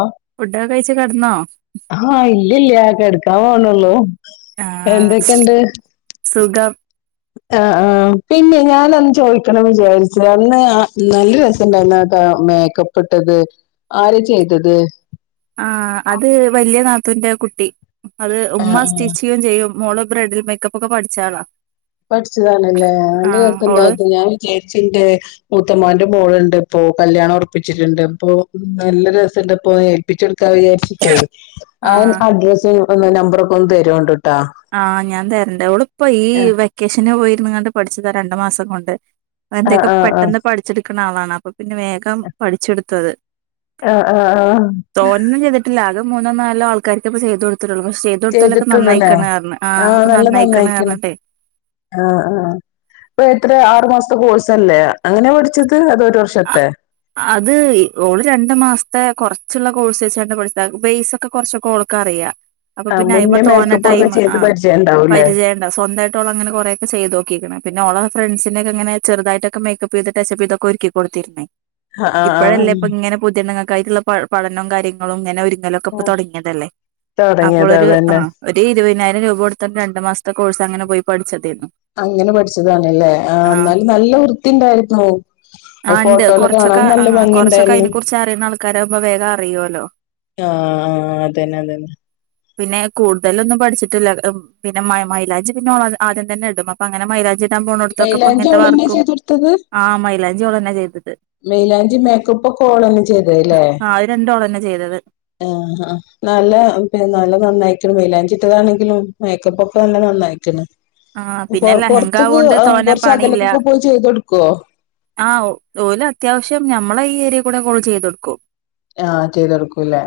ഓഹ് ഫുഡോക്കെ കയിച്ച് കെടന്നോ ആഹ് ഇല്ലില്ല കെടക്കാൻ പോണേള്ളൂ ആ എന്തൊക്കെണ്ട് സുഖം ആഹ് ആ പിന്നെ ഞാനന്ന് ചോയിക്കണന്ന് വിചാരിച്ച അന്ന് നല്ല രസണ്ടായിരുന്നുട്ടോ മേ [unintelligible] മേക്കപ്പിട്ടത് ആരാ ചെയ്തത് ആഹ് അത് വല്യനാത്തൂന്റെ കുട്ടി അത് ആഹ് ഉമ്മ ആഹ് സ്റ്റിച്ചിയും ച്ചെയ്യും മോള് ബ്രൈഡൽ മേക്കപ്പൊക്ക പഠിച്ചാളാ പഠിച്ചതാണല്ലേ ആ നല്ല ഓള് രസണ്ടായത് ഞാൻ വിചാരിച്ചിന്റെ മൂത്തമാന്റെ മോള്ണ്ട് ഇപ്പോ കല്യാണ ഒറപ്പിച്ചിട്ട്ണ്ട് ഇപ്പൊ നല്ല രസണ്ട്പ്പോ പ്പിച്ചെടുക്കാ വിചാരിച്ചിട്ടേ ആ അഡ്രസ്സു ഒന്ന് നമ്പറൊക്കൊന്ന് തരൊടു ആഹ് ഞാ തരണ്ട് ഓള് പ്പോ ഈ ആഹ് വെക്കേഷന് പോയിരുന്ന്ങ്ങാണ്ട് പഠിച്ചതാ രണ്ട് മാസകൊണ്ട് ആഹ് എന്തൊക്കെ ആഹ് പെട്ടെന്ന് ആഹ് പഠിച്ചെടുക്കണളാണ് അപ്പൊ പിന്നെ വേഗം പഠിച്ചെടുത്തത് ആഹ് ആഹ് ആഹ് തോനൊന്നും ചെയ്തിട്ടില്ല ആകാ മൂന്നോനാലോ ആൾക്കാര്ക്കിപ്പ ചെയ്തൊടുത്തിട്ടൊള്ളു പശെ ചെയ്ന്തോടുത്താലൊക്കെ നന്നായി ചെയ്തിട്ടുള്ളൂല്ലേ ക്ക്ണ്റഞ്ഞ് ആഹ് ഒക്ക നല്ല നന്നായി നന്നായിക്ക്ണ് ക്ക്ണർഞ്ഞിട്ടെ ആഹ് ആഹ് ഇപ്പ എത്ര ആർ മാസ്ത്തെ കോഴ്സ ല്ലേ അങ്ങനെ പഠിച്ചത് അതൊരുർഷത്തെ അത് ഈ ഓള്‌ രണ്ട് മാസ്ത്തെ കൊറച്ച്ള്ള കോഴ്സച്ചണ്ട് പഠിച്ച പൈസൊക്കെ കൊറച്ചൊക്കെ ഒ ഒക്കറിയാ ആഹ് അപ്പോപിന്നെ അയ്മ മുന്നേ മേക്കപ്പ് ഒക്കെ തോനടൈമ് ചെയ്ത് ആഹ് പരിചയം ഉണ്ടാവൂല്ലേ പരിചയ സ്വന്തയിട്ട് ഓൾ അങ്ങന കൊറേയൊക്കെ ചെയ്തോക്കിക്ക്ണ് പിന്നെ ഓളെ ഫ്രണ്ട്സിനക്കേ ഇങ്ങനെ ചെറുതായിട്ടൊക്കേ മേക്കപ്പീത് ടച്ചപ്പി തൊക്ക ഒരിക്കി കൊട്തീര്ന്നേ ആഹ് ആഹ് ഇപ്പഴല്ലേ ഇപ്പങ്ങനെ പുതണ്ണ്ങ്ങക്ക് ആയിട്ട്ള്ള പ പഠനും കാര്യങ്ങളും ഇങ്ങനെ ഒരുങ്ങലും കപ്പ് ആഹ് തൊടങ്ങിതല്ലേ തുടങ്ങിയത് അപ്പോളൊര് അതന്നെ ആഹ് ഒരു ഇരുതിനായിരം രൂപ കൊടുത്ത രണ്ടു മാസത്തെ കോഴ്സ് അങ്ങനെ പോയി പഠിച്ചതേരുന്നു അങ്ങനെ പഠിച്ചതാണല്ലേ ആ ന്നാലും നല്ല വൃത്തി ഇണ്ടാരുന്നു ഫോട്ടോല് കാണാൻ അ ആ നല്ല ഭംഗി കൊറച്ചൊക്കെ ഉണ്ടായിരുന്നു അയ്നെ കുറിച്ച് അറിണ ആൾക്കാര് ആവുമ്പോ വേഗം അറിയൊലൊ ആ ആ അതന്നെ അതന്നെ പിന്നെ കൂട്തലൊന്നും പഠിച്ചിട്ടില്ല പിന്നെ മൈ മൈലാജി പിന്നെ ഓള് ആദ്യം തന്നെ ഇടും അപ്പൊ അങ്ങനെ മൈലാജി ഇടാ പോണടത്തൊക്കെ ഇപ്പ മൈലാഞ്ചി ഇങ്ങൻത്ത ഓളന്നെ വർക്കും ചെയ്ത് കൊടുത്തത് ആഹ് മൈലാജി ഓളന്നെ ചെയ്തത് മൈലാഞ്ചിം മേക്കപ്പൊക്കേ ഓളന്നേ ചെയ്തല്ലേ ആഹ് അത് രണ്ടും ഓളന്നെ ചെയ്തത് ആഹ ആ നല്ല നല്ല നന്നായിക്ക്ണ് മൈലാഞ്ചിട്ടതാ ണെങ്കിലും മേക്കപ്പൊക്കെ നല്ല നന്നാ ക്ക്ണ് ആഹ് പിന്നെ പൊർ ലഹങ്ക പാർത്ത്ക്ക് ആവോണ്ട് തോനെ കൊറച്ച് അകലക്കൊക്കെ പോയി ചെയ് തൊട്ക്കാ ആ ഓല് അത്യാവിശ്യം ഞമ്മളെ ഈ ഏര്യകൂടൊക്കെ ഓള് ചെയ്തൊടുക്കും ആഹ് ചെയ്തെടുക്കൂല്ലേ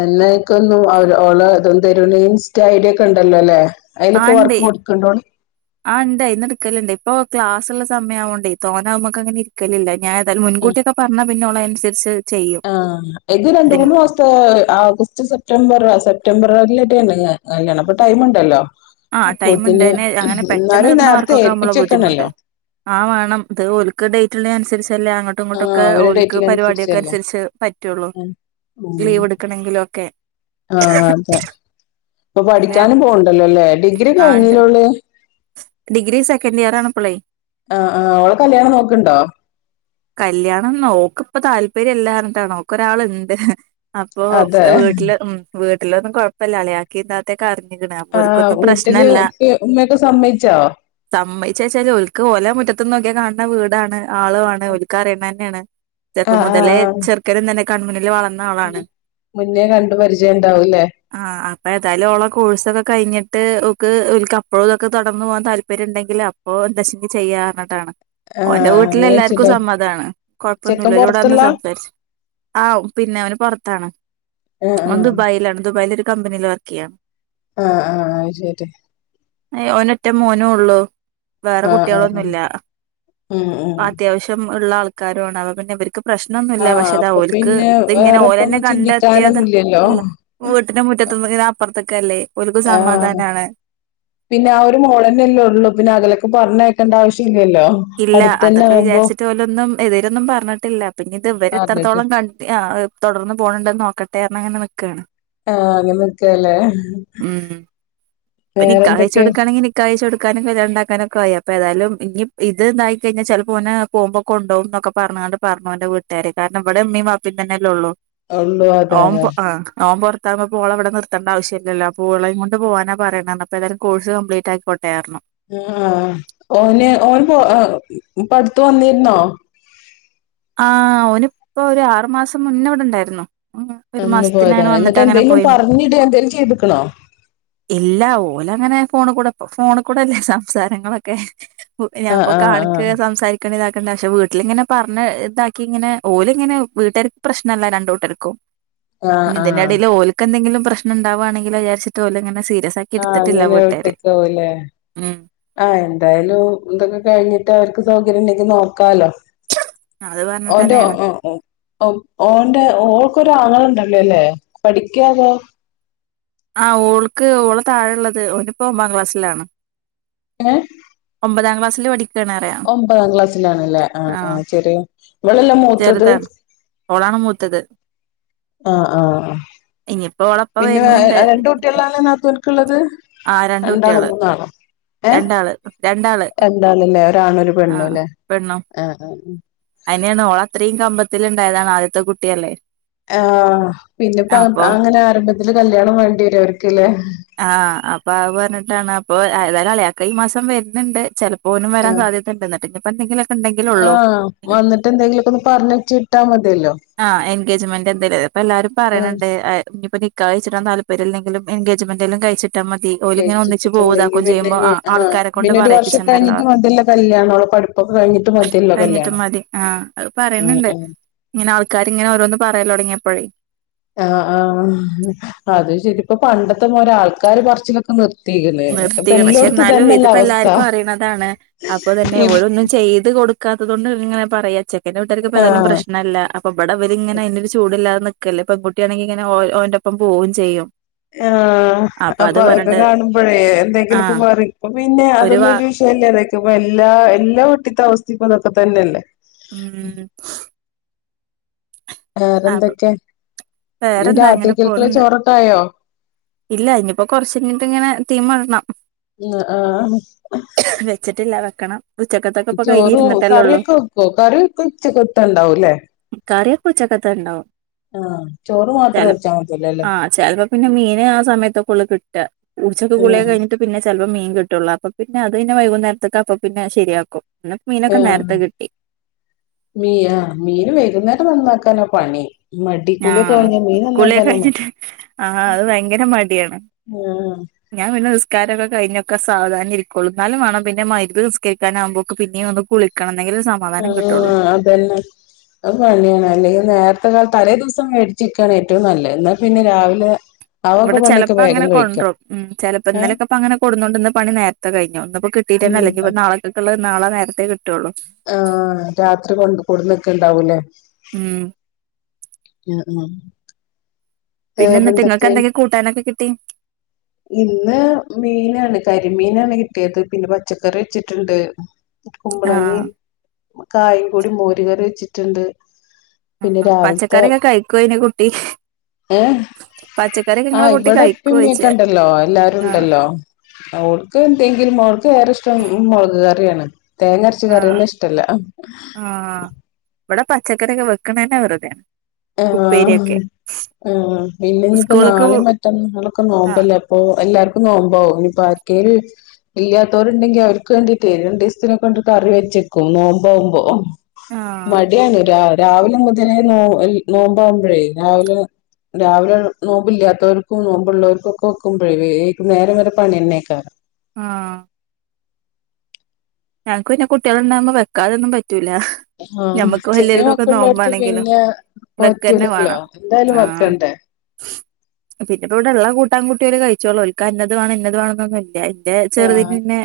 എന്നാക്ക് ഒന്നും ഓള ഇതൊന്ന് തരൊണ്ട് ഇൻസ്റ്റ ഐഡി ഒക്കെ ഇണ്ടല്ലോ ല്ലേ അയ്ലൊക്കെ വർക്ക് കൊടുക്ക്ണ്ടോളി ആ ഇണ്ട് അയ്ന്ന് ഇട്ക്കല്ണ്ട് ഇപ്പ ക്ലാസ് ഇള്ള സമയാവോണ്ടയ് തോന അഅ്മ്മക്ക് അങ്ങനെ ഇ രിക്കലില്ല ഞാൻ ഏതാലുംമുൻ കൂട്ടി ഒക്കെ പറഞ്ഞ പിന്നെഓള് ആയ്നൻസരിച് ആഹ് ഇത് രണ്ട്മൂന്ന് മാസ ഹ് ആഗസ്റ്റ് സെപ്റ്റംബർ സെപ്റ്റംബറിലേറ്റേണ് കല്യാണം അപ്പൊ ടൈമ്ണ്ടല്ലോ ആഹ് അപ്പോ ടൈം തിന് ഇണ്ടേനെ അങ്ങനെ പെട്ടെന്ന് ന്നാലും കിട്ടണ നേർത്തെ വർക്കൊക്കെ ആവുമ്പളാ ബുദ്ധിമുട്ട് ഏൽപ്പിച്ചെക്കണല്ലോ ആ വാണം ത് ഒൽക്ക് ഡേറ്റ് ഇള്ളേ നനുസരിച്ചല്ലേ അങ്ങോ ട് ആഹ് ങ്ങാട്ടൊക്കെ അവരെ ഓൽക്ക് പരിവാടി ഒക്കെ ഡേറ്റിനനുസരിച്ചല്ലേ അനുസരിച്ച് പറ്റുള്ളൂ ഉം ഉം ലീവ് ഇട്ക്കണക്കിൽ ഒക്കെ ആഹ് അത ഇപ്പൊ പിന്നെ പഠിക്കാനും പോണ്ടല്ലോ ല്ലേ ഡിഗ്രി ആണ്ട് കഴിഞ്ഞിലേ ഓള് ഡിഗ്രി സെക്കൻ് ഇയർ ആണ് പ്പളയ് ആ ആ ഓള കല്യാണം നോക്ണ്ടോ കല്യാണം ഓക് ഇപ്പ താല്പര്യം ഇല്ലാർന്നിട്ടാണ് ഓക് ഒരാള്ണ്ട് അപ്പൊ അതെ വീട്ടില് ഉം വീട്ടിലൊന്നും കൊഴപ്പല്ല അളിയാ ക്കിംതാത്തക്കെ അറിഞ്ക്ക്‌ണ് അപ്പോ ആഹ് ഓൽക്കൊന്നും വീട്ടില് പ്രശ്നല്ല ഉപ്പ ഉമ്മയൊക്കെ സമ്മയിച്ചോ സമ്മയ്ച്ചാച്ചാൽ ഓല്ക്ക് ഓല മുറ്റത്ത് ന്ന് നോക്കാ കാണ്ന്ന വീടാണ് ആളുവാണ് ക്കറിണന്ന്യണ് ചെറുപ്പം ആഹ് ആഹ് മുതലേ ആഹ് ചെറുക്കൻ തന്നെ കണ്മുന്നിൽ വള - - ഉം മുന്നേ കണ്ട് പരിചയം ഇണ്ടാവൂല്ലേ ആഹ് അപ്പഏതാലും ഓള കോഴ്സ് ഒക്കെ കയ്ഞ്ഞിട്ട് ഓക്ക് ഒല്ക് അപ്പഴും ഇതൊക്കെ തൊടർന്ന് പോകാൻ താല്പര്യം ഇണ്ടെങ്കിൽ അ പ്പോ എന്താച്ചിങ്ങി ചെയ്യാറഞ്ട്ടാണ് ഓ ന്റെ ആഹ് വീട്ട്ൽ അങ്ങനെ എല്ലാർക്കും വെച്ചിണ്ടാവും സമ്മ താണ് ചെക്കൻ കൊഴപ്പൊന്നുല്ല ഓല് ഇവട വന്ന് പൊറത്തുള്ള സംസാരിച്ച് ആ പിന്നെ ഓൻ പൊറത്താണ് ആഹ് ഓ ആഹ് ദുബായിലാണ് ദുബായിൽ ഒരു ക ബിനീൽല് വർക്കിയാണ് ആഹ് ആഹ് അയ്ശരി ഒരെറ്റ മോനും ഉള്ളൂ വേറെ ആഹ് ആഹ് ആഹ് കുട്ടികളൊന്നുംല്ല ഉം ഉം അത്യാവശ്യം ഉള്ള ആൾക്കാരണ് അവ പിന്നെവർ പ്രശ്നന്നുല്ല ആഹ് പക്ഷെ ഇതാ അപ്പൊ ഓല്ക്ക് പിന്നെ ഇത്ങ്ങനെ ഓലന്നെ വേറെപ്പൊന്നും കണ്ടെത്തിയത ചിന്തിക്കാനൊന്നുല്ലല്ലോ ഇല്ല വീട്ടിന്റെ മുറ്റത്ത്നിന്നപ്പുറത്തക്ക അല്ലേ ആഹ് പിന്നെ ആ ഒരു മോളന്നെല്ലേ ഉള്ളൂ പിന്നെ അകലൊക്കെ പറഞ്ഞയക്കേണ്ട ആവശ്യല്ലല്ലോ ഇല്ല അതൊക്കെ വിചാരിച്ചിട്ട് ഓലൊന്നും എതിരൊന്നും പറഞ്ഞിട്ടില്ല പിന്നെ ഇത് പറഞ്ഞിട്ട് ഇവരെത്രത്തോളം കണ്ട.. തുടർന്ന് പോകണണ്ടെന്ന് നോക്കട്ടെഅങ്ങനെ നിക്കാ ണ് ആഹ് നിക്കാലേ ഉം നിക്കാഹ് കഴിച്ചെടുക്കുകയാണെങ്കിൽ നിക്കാഹഴിച്ച കൊടുക്കാനും കല്യാണ ഉണ്ടാക്കാനും ഒക്കെ ആയി അപ്പൊ ഏതയാലും ഇനി ഇത്ണ്ടായി കഴിഞ്ഞ ചിലപ്പോൾ ഓന് പോകുമ്പൊ കൊണ്ടകും എന്നൊക്ക പറഞ്ഞുണ്ട് പറഞ്ഞു അവന്റെ വീട്ടുകാര് കാരണം ബ്ടെമ്മയും ബാപ്പയും തന്നെയല്ലേ ഉള്ളു. ഉള്ളൂ അതെ ഓം അതെ ഓൻ പൊർത്ത ർത്താകുമ്പോ പോള ഇവിടെ നിർത്തേണ്ട ആവശ്യലല്ലോ പോളയും കൊണ്ട് പോകാനാ പറേയണ്. എന്ന അപ്പോ ഏാതയാലും കോഴ്സ് കംപ്ലീറ്റ് ആക്കിക്കോട്ടൊറഞ്ഞു. ആ ഓന് ഓന് പോ പടുത്ത വന്നിരുന്നോ ആ ഓനിപ്പോ ഒരു ആറുമാസം മുന്നേ ഇവിടെണ്ടായിരുന്നു. അന്ന് പോയതാ എന്നിട്ട് എന്തെങ്കലും പറഞ്ഞിടോ എന്തേങ്കലും ചെയ്തിക്കണോ ഇല്ല അങ്ങനെഓല് ഫോൺ കൂടെ ഫോൺ കൂടെല്ലേ സംസാരങ്ങളൊക്കെ ഞാന ആഹ് ഇപ്പോ ആഹ് ആഹ് കാണിക്കേ സംസാരിക്കേ ഇതാക്കണ്ട് പക്ഷെ വീട്ടിലിങ്ങനെ പറഞ്ഞു. ന്നെ ഇതാക്കി ഇങ്ങനെ ഓലും ഇങ്ങനെ വീട്ടുകർക്ക് പ്രശ്നല്ല രണ്ട് കൂട്ടർക്കും. ആഹ് ഇനി ഇതിന്റെ ആഹ് ഇടയിൽ ഓൽക്ക് എന്തെങ്കിലും പ്രശ്നം ഉണ്ടാവാണെങ്കിൽ വിചാരിച്ചിട്ട് ഓലങ്ങെനെ സീരിയസ് ആക്കി ആഹ എടുത്തിട്ടില്ല അങ്ങനെ വീട്ടുകാര് കാട്ടിക്കാവുലേ. ഉം ആഹ എന്തായാലും ഇതൊക്കെ കഴിഞ്ഞിട്ട് അവർക്ക് സൗകര്യം ഉണ്ടെങ്കില് നോക്കാലോ. അത് പറഞ്ഞിട്ട് ഓന്റെ തന്നെയാണ് ഓ ഓന്റെ ഓൾക്കൊരു ആങ്ങള ഉണ്ടല്ലെലെ പഠിക്കാതോ. ആ ഓൾക്ക് ഓള് താഴെള്ളത് ഒനിപ്പോ ഒമ്പതാം ക്ലാസ്സിലാണ്. ഏങ്ങനെ ഒമ്പതാം ക്ലാസിൽ പടിക്ക ഒമ്പതാം ക്ലാസ്സിലാണല്ലേ ആ ആ ശെരി ഇവളല്ലെ മൂത്തത്. ചെറുതാണ് ഓളാണ് മൂത്തത്. ആ ആഹ ഇനിയിപ്പോ ഓളപ്പ പിന്നെ വരുന്നുണ്ട് രണ്ട് കുട്ടികളാണ് ന്നാ തനക്കുള്ളത്. ആ രണ്ട് കുട്ടികള് രണ്ടാമത്തോ ഏ രണ്ടാള് രണ്ടാള് രണ്ടാള്ല്ലെ ഒരാണ് ഒരു പെണ്ണുല്ലേ ആ അതിനെയാണ് ഓള അത്രയും കമ്പത്തിൽ ഉണ്ടായതാണ് ആദ്യത്തെ കുട്ടിയല്ലേ. ആഹ പിന്നെപ്പോ അപ്പൊ അങ്ങനെ ആരംഭത്തില് കല്യാണം വേണ്ടി വരു അവർക്ക്ല്ലേ. ആഹ അപ്പൊ അത് പറഞ്ഞിട്ടാണ് അപ്പൊ ഏതായാലും അളിയാക്ക ഈ മാസം വരുന്നുണ്ട് ചെല പോന്നും വരാൻ സാധ്യതുണ്ട് ന്നിട്ട് പ്പോ എന്തങ്കിലും ആഹ വന്നിട്ട് എന്തെങ്കിലുമൊക്ക ഒന്ന് പറഞ്ഞിച്ച് ഇട്ടാ മതിയല്ലോ. ആ എൻഗേജ്മെന്റ് എന്തേല അപ്പ എല്ലാരും ആഹ് പറയണണ്ട് ഇനിപ്പോ നിക്കാ ഹ് കഴിച്ചിടാൻ താല്പര്യമല്ലെങ്കില് എൻഗേജ്മെന്റല്ലും കഴിച്ചിട്ടാൽ മതി. ഓലിങ്ങനെ ഒന്നിച്ച് പോവും കേട്ടിട്ടിട്ടുണ്ടെങ്കിൽ ഇതാക്കും ചെയ്യുമ്പോ പിന്നെ ആഹ് ആ ആൾക്കാരെ കൊണ്ട് പിന്നെ ഒരു വർഷം പറയിപ്പിച്ചണ്ടല്ലോ കഴിഞ്ഞിട്ട് പറഞ്ഞു മതിയല്ലൊ കല്യാണം ഓളെ പഠിപ്പ് ഒക്കെ കഴിഞ്ഞട്ട് മതിയല്ലോ കല്യാണം ഇറ്റ മതി ആഹ അത് ഉം പറയുന്നുണ്ട് ഉം ഇങ്ങനെ ആൾക്കാർ ഇങ്ങനെ ഓരോന്ന് പറയല് തുടങ്ങിയപ്പോഴേ ആ ആ അത് ശരിപ്പ പണ്ടത്തെ പോലെ ആൾക്കാര് പറച്ചിലൊക്കെ നിർത്തി നിർത്തി പക്ഷെ എന്നാലും ഇതിപ്പോ അവസ്ഥ എല്ലാർക്കും അറിയണതാണ്. അപ്പൊ തന്നെ ഓരോന്നും ചെയ്ത് കൊടു ക്കാത്തത് കൊണ്ട്ങ്ങനെ പറയാ ചെക്കന്റെ വീട്ടർക്ക് ഇപ്പോ ആഹ് ഏതായാലുപ്രശ്നല്ല. അപ്പ അവിടെ അവര്ങ്ങനെ അയിന്റൊരു ചൂടില്ലാതെ നിക്കല്ലേ പെൺകുട്ടിണെങ്കി ഇങ്ങനെഓന്റെ ഒപ്പം പോകും ചെയ്യും. ആ അപ്പൊ അത് അതൊക്കെ പറഞ്ഞിട്ട് കാണുമ്പോഴേ എന്തെങ്കിലൊക്കെ ആഹ് പറയും പിന്നെ ഒരു വാ അതൊന്നരു വിഷ പല്ലേ എല്ലാ വീട്ടിത്തെ അവസ്ഥക്കപ്പതൊക്കെന്നെയല്ലേ. ഉം [inaudible] അപ്പൊ വേറെന്തൊക്കെ ഇ വേറെന്താ രാത്രി അങ്ങനെ കേൽക്കുള്ള പോണണ്ട് ചോറട്ക്കായോ. ഇല്ല നിയിപ്പോ കൊറച്ചഴിങ്ങിട്ട് ഇങ്ങനെ ത്തീമടണം. ഇല്ലാ ആഹ വെച്ചിട്ടില്ല വെക്കണം. ഉച്ചക്കത്തൊക്കെ ഇപ്പൊ ചോറും കഴിഞ്ഞിരുന്നിട്ടല്ലേ ഉള്ളൂ കറിയൊക്കെ വെക്കോ കറിയൊക്കെ ഉച്ചക്കത്ത്ണ്ടാവൂല്ലേ. കറിയക്കെ ഉച്ചക്കത്ത ഉണ്ടാവും. ആഹ് ചോറ് ച മാത്രം വെച്ചാ മതിയല്ലോല്ലേ ആഹ ചിലപ്പോ പിന്നെ മീന് ആ സമയത്തൊക്കെ ഉള്ളു കിട്ട. ഉച്ചക്ക് ആഹ് കുളിയകഴിഞ്ഞിട്ട് പിന്നെ ചെലപ്പോ മീൻ കിട്ടൂള്ളൂ അപ്പൊ പിന്നെ അത് പിന്നെ വൈകുന്നേരത്തേ അപ്പൊ പിന്നെ ശരിയാക്കും. മീനൊക്കെ ആഹ നേരത്തെ കിട്ടി. മീ ആ മീൻ വൈകുന്നേരം നന്നാക്കാനാ പണി മടി കുളിയൊക്കെ ആഹ കഴിഞ്ഞാ മീൻ കുളിയൊ നന്നാക്കാനാ മടി കഴിഞ്ഞിട്ട് ആ അത് ഭയങ്കര മടിയാണ് മ്മ് ഞാൻ പിന്നെ നിസ്ക്കാരം ഒക്കെ കഴിഞ്ഞൊക്കെ സാധാനം ഇരിക്കുള്ളൂ എന്നാലും വേണം പിന്നെ മയ്യത്ത് നിസ്കരിക്കാനാവുമ്പോക്കും പിന്നെയും ഒന്ന് കുളി കണം നെങ്കിലെയേ സമാ ആഹ അതന്നെ അത് പണിയാണ് അല്ലെങ്കിൽ നേരത്തെ കാല തലേ ദിവസം മേടിച്ചിരിക്കുകയാണ് ഏറ്റവും നല്ല എന്നാൽ പിന്നെ രാവിലെ ആവൊക്കെ ഇവിടെ പണിയൊക്കെ ചെലപ്പോ അങ്ങനെ വേഗം കഴിക്കാം കൊണ്ടോറും ഉം ചിലപ്പോ ഏഹ് ഇന്നലെ അങ്ങനെ കൊണ്ട്റോന്ന്ണ്ട് പണി നേരത്തെ കഴിഞ്ഞു ഇന്ന്പ്പനി ഉം കിട്ടീട്ടന്നല്ല ഞ്ഞിപ്പോ നാളെക്കക്കുള്ള നാളെ നേരത്തെ കിട്ടള്ളൂ. ആഹ രാത്രി കൊണ്ട് കൂടുന്നക്ക ഉണ്ടാവൂല്ലേ ഉം യ ആ [unintelligible] പിന്നെ എന്നിട്ട് നിങ്ങൾക്ക് എന്തെക്ക കൂട്ടാനൊക്കെ കിട്ടി ഇന്ന് മീനാണ് കരിമീനാണ് കിട്ടിയത് പിന്നെ പച്ചക്കറി വെച്ചിട്ടുണ്ട് ആഹ് കുമ്പളങ്ങയും കായും കൂടി മോരുകറി വെച്ചിട്ടുണ്ട് പിന്നെ പച്ചക്കറിയൊക്കെ കഴിക്കുയോ അയ്‌ന് കുട്ടി ഏ പച്ചക്കറിയൊക്കെ ഇങ്ങളെ ആഹ് കുട്ടി കഴിക്കോയ്ച്ച ഇവിടെപ്പിമ്മിക്കെ ഉണ്ടല്ലോ എല്ലാരും ആഹ് ഉണ്ടല്ലോ അവൾക്ക് എന്തെങ്കിലും അവൾക്ക് വേറെ ഇഷ്ടം മുളക് കറിയാണ് തേങ്ങരച്ച ആഹ് കറിയന്നെ ഇഷ്ടല്ല ആഹ് ഇവിടെ പച്ചക്കറിയോക്കെ വെക്കുണത് തന്നെ വെറുതെയാ ആ ആ പിന്നെ ഇനിയിപ്പോ സ്കൂള്ക്ക് നാളെ മറ്റന്നാളൊക്കെ ആഹ് നോമ്പല്ലേ അപ്പൊ എല്ലാർക്കും നോബാവും ഇനീപ്പോർകെങ്കിലും ഇല്ലാത്തവരുണ്ടെങ്കി അവർക്ക് വേണ്ടിട്ട് രണ്ട് ദിവസത്തിനകെ കറി വെച്ചേക്കും നോബാകുമ്പോ ആഹ് മടിയാണ് രാവിലെ മുതലേ നോ നോമ്പകുമ്പോഴേ രാവിലെ രാവിലെ നോമ്പില്ലാതോർക്കും നോമ്പുള്ളവർക്കും ഒക്കെ വെക്കുമ്പഴേ വേ നേരം വരെ പണിനന്നേക്കാരം ആഹ ഞങ്ങക്ക് പിന്നെ കുട്ടികളുണ്ടാകുമ്പോ വെക്കാതൊന്നും പറ്റൂല ആഹ് നമ്മുക്കും ചെറിയ വല്ല്യാക്കൊക്കെ മക്കളുള്ളോട്ത്ത് നോബാണെങ്കിലും പിന്നെ വെക്കന്ന പറ്റൂലല്ലോ വേണം എന്തായാലും ആഹ വെക്കണ്ടേ പിന്നെ ഇപ്പം ഇവിടെ ഉള്ള കൂട്ടാൻ കൂട്ടി അവർ കഴിച്ചോള്ളും ഒരിക്ക അന്നത് വേണം ഇന്നത് വേണം എന്നൊന്നും ഇല്ല ആഹ് ചെറുതിങ്ങ് പിന്നെ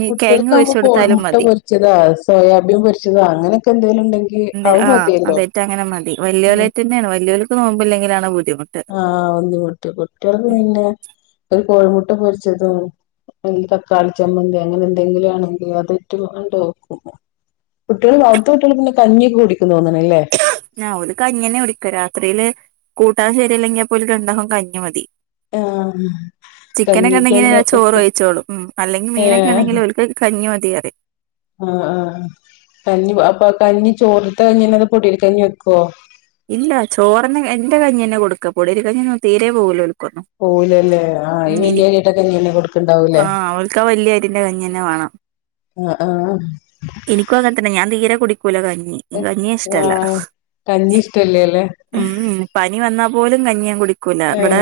ഈ കിഴങ്ങ് കുട്ടികൾക്കാവുമ്പോ വേവിച്ചു കൊടു കോഴിമുട്ട പൊരിച്ചതോ സോയാബീൻ പൊരിച്ചതോ അങ്ങനെയൊക്കെ എന്തേലും ഉണ്ടെങ്കി എന്ത അത് ആഹ് മതിയല്ലോ അതേറ്റ അങ്ങനെ മതി വലിയോലായിട്ട് തന്നെയാണ് വലിയോലക്ക് നോമ്പില്ലെങ്കിലാണ് ബുദ്ധിമുട്ട് ആഹ് ബുദ്ധിമുട്ടി കുട്ടികൾക്ക് പിന്നെ ഒരു കോഴിമുട്ട പൊരിച്ചതും അല്ലെങ്കി തക്കാളി ചമ്മന്തി അങ്ങനെ എന്തെങ്കിലും ആണെക്കി അതിട്ട് അങ്ങട്ട് വെക്കും കുട്ടികൾ അവിടുത്തെ കുട്ടികൾ പിന്നെ കഞ്ഞി കുടിക്കൂന്ന് തോന്നണില്ലേ ഓര് കഞ്ഞി തന്നെയാ കുടിക്ക രാത്രിയില് കൂട്ടാൻ ശരിയല്ലെങ്കിൽ അപ്പോഴും രണ്ടാക്കും കഞ്ഞി മതി ആഹ് ചിക്കനൊക്കെ ഉണ്ടെങ്കിൽ കഞ്ഞിക്കല്ല ചോറ് ഉപ്പും വെച്ചോളും ഉം അല്ലെങ്കിൽ മീനൊക്കെ ഏഹ് ആണെങ്കിൽ ഓൽക്ക് കഞ്ഞിമതിറിം ആഹ ആഹ ആഹ കഞ്ഞി അപ്പൊ കഞ്ഞി ചോറ്ത്തെ കഞ്ഞിന്നെ പൊടി അരി കഞ്ഞി വെക്കുവോ ഇല്ല ചോറിന് എന്റെ കഞ്ഞി തന്നെ കൊടുക്ക പൊടി അരി കഞ്ഞി ഒന്നും തീരെ പോവൂലല്ലോർ പോവൂലല്ലേ ആ ഈ വലിയരിയിട്ട കഞ്ഞി അല്ലെ കൊടുക്കണ്ടാവൂല്ലേ അവൾക്കാ വലിയ ത്തിന്റെ കഞ്ഞി തന്നെ വേണം ഇഹ് ആഹ എനിക്കും അങ്ങനെ തന്നെ ഞാൻ തീരെ കുടിക്കൂല കഞ്ഞി കഞ്ഞിയെ ആ ഇഷ്ടല്ല കഞ്ഞി ഇഷ്ടവല്ല അല്ലേ ഉം പനി വന്നാ പോലും കഞ്ഞി ഞാൻ കുടി ആഹ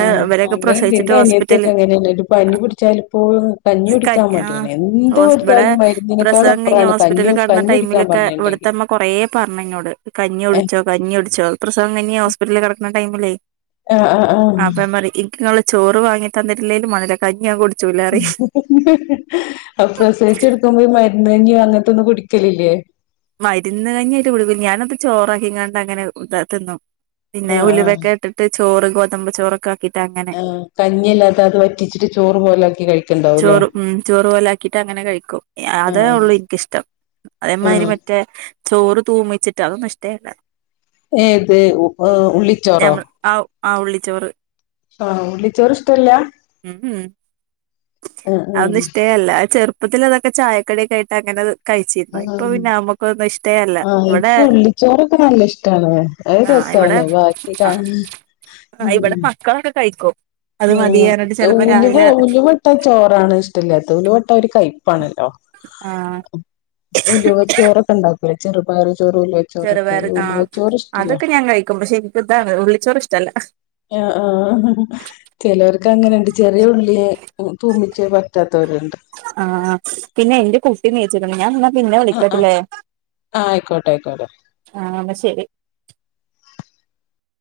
അങ്ങനൊണ്ട് എന്റെ അനിയത്തിഒക്കെ ഹോസ്പിറ്റല് അങ്ങനെ തന്നെ ഒരു പനി പിടിച്ചാൽ ഇപ്പോ കഞ്ഞി കുടിക്കാൻ ആഹ് മടിയില്ല എന്ത് ഹോസ് ഇബടെ കൊടുത്താലും മരുന്നിനേക്കാൾ പ്രസവം കഴിഞ്ഞ് അപ്പറാണ് ഹോസ്പിറ്റലിൽ കിടന്ന ടൈമിലൊക്കെ ഇവിടുത്തമ്മ കുറേ പറഞ്ഞ് എന്നോട് കഞ്ഞി ഒഴിച്ചോ കഞ്ഞി കുടിച്ചോന്ന് പ്രസവം കഞ്ഞി ഹോസ്പിറ്റലി കിടക്കുന്ന ടൈമിലേ ആഹ് ആഹ് ആഹ് അപ്പം അമ്മ പറയും എനിക്ക് അവൾ ചോറ് വാങ്ങി തന്നട്ടിലേലും വേണ്ടീല കഞ്ഞി ആ കൊടു അ പ്രസവിച്ചെടുക്കുമ്പോ മരുന്നിൻ്റിം അങ്ങൻത്തൊന്നും കുടിക്കലില്ലേ മരുന്ന് കഞ്ഞായിട്ട് കുളിക്കും ഞാനത് ചോറക്കിങ്ങാണ്ടങ്ങനെ താ തിന്നും പിന്നെ ആഹ് ആഹ് ഉലുവൊക്ക ഇട്ടിട്ട് ചോറ് ഗോതമ്പ ചോറൊക്കാക്കിട്ട് ആഹ് കഞ്ഞില്ലാതെ അത് വറ്റിച്ചിട്ട് ചോറ് പോലാക്കി കഴിക്കണ്ടാവുംല്ലേ ചോറ് ഉം ചോറു പോലാ ക്കിട്ടങ്ങനെ കഴിക്കും അതേ ആഹ് ഉള്ളൂ ഇൻക്കിഷ്ടം അതേമാതിരി ആഹ് മറ്റേ റ്റേ ചോറ് തൂമിച്ചിട്ട് അതൊന്നുഷ്ടേല്ല ഏത് ഏഹ് ഉള്ളിച്ചോറോ ഞമ്മൾ ആ ആ ഉള്ളിച്ചോറ് ആഹ് ഉള്ളിച്ചോറിഷ്ടല്ല ഉം ഉം അതൊന്നും ഇഷ്ടേ അല്ല ചെറുപ്പത്തിൽ അതൊക്കെ ചായക്കട്യക്കായിട്ട് അങ്ങനെത് കഴിച്ചിരുന്നു ഇപ്പൊ ആഹ് പിന്നെ നമ്മുക്കൊന്നും ഇഷ്ടേല്ല ആഹ് ഇവിടെ എനിക്ക് ഉള്ളിച്ചോറൊക്കെ നല്ല ഇഷ്ടാണ് അത് ആഹ് ഇവിടെ രസാണ് ബാക്കി കാ ആ ഇവിടെ ഉം മക്കളൊക്കെ കഴിക്കും അത് മതിയാനായിട്ട് ആഹ് ചിലപ്പോ ഉലുവ രാവിലെ ഉലുവട്ട ചോറാണ് ഇഷ്ടമല്ലാത്തെ ഉലുവട്ടാ ഒരു കയ്പ്പാണല്ലോ ആഹ് ഉലുവ ചോറൊക്കെണ്ടാക്കൂലെ ചെറുപായർ ചോർ ഉലുവ ചെറുപയർ ആഹ് അതൊക്കെ ഞാൻ കഴിക്കും പക്ഷെ എനിക്താണ് ഉള്ളിച്ചോറിഷ്ടല്ല ആഹ് ആഹ് ആ ചെലോർക്കങ്ങനെണ്ട് ചെറിയ ഉള്ളിയ തൂമിച്ചത് പറ്റാത്തോരുണ്ട് ആഹ് പിന്നെ എന്റെ കുട്ടി നീച്ച്ക്ക്ണ് ഞാൻ പിന്നെ ആഹ് ആഹ് വിളിക്കട്ടില്ലേ ആഹ് ആയിക്കോട്ടെ ആയിക്കോട്ടെ ആഹ് പ്പ ശരി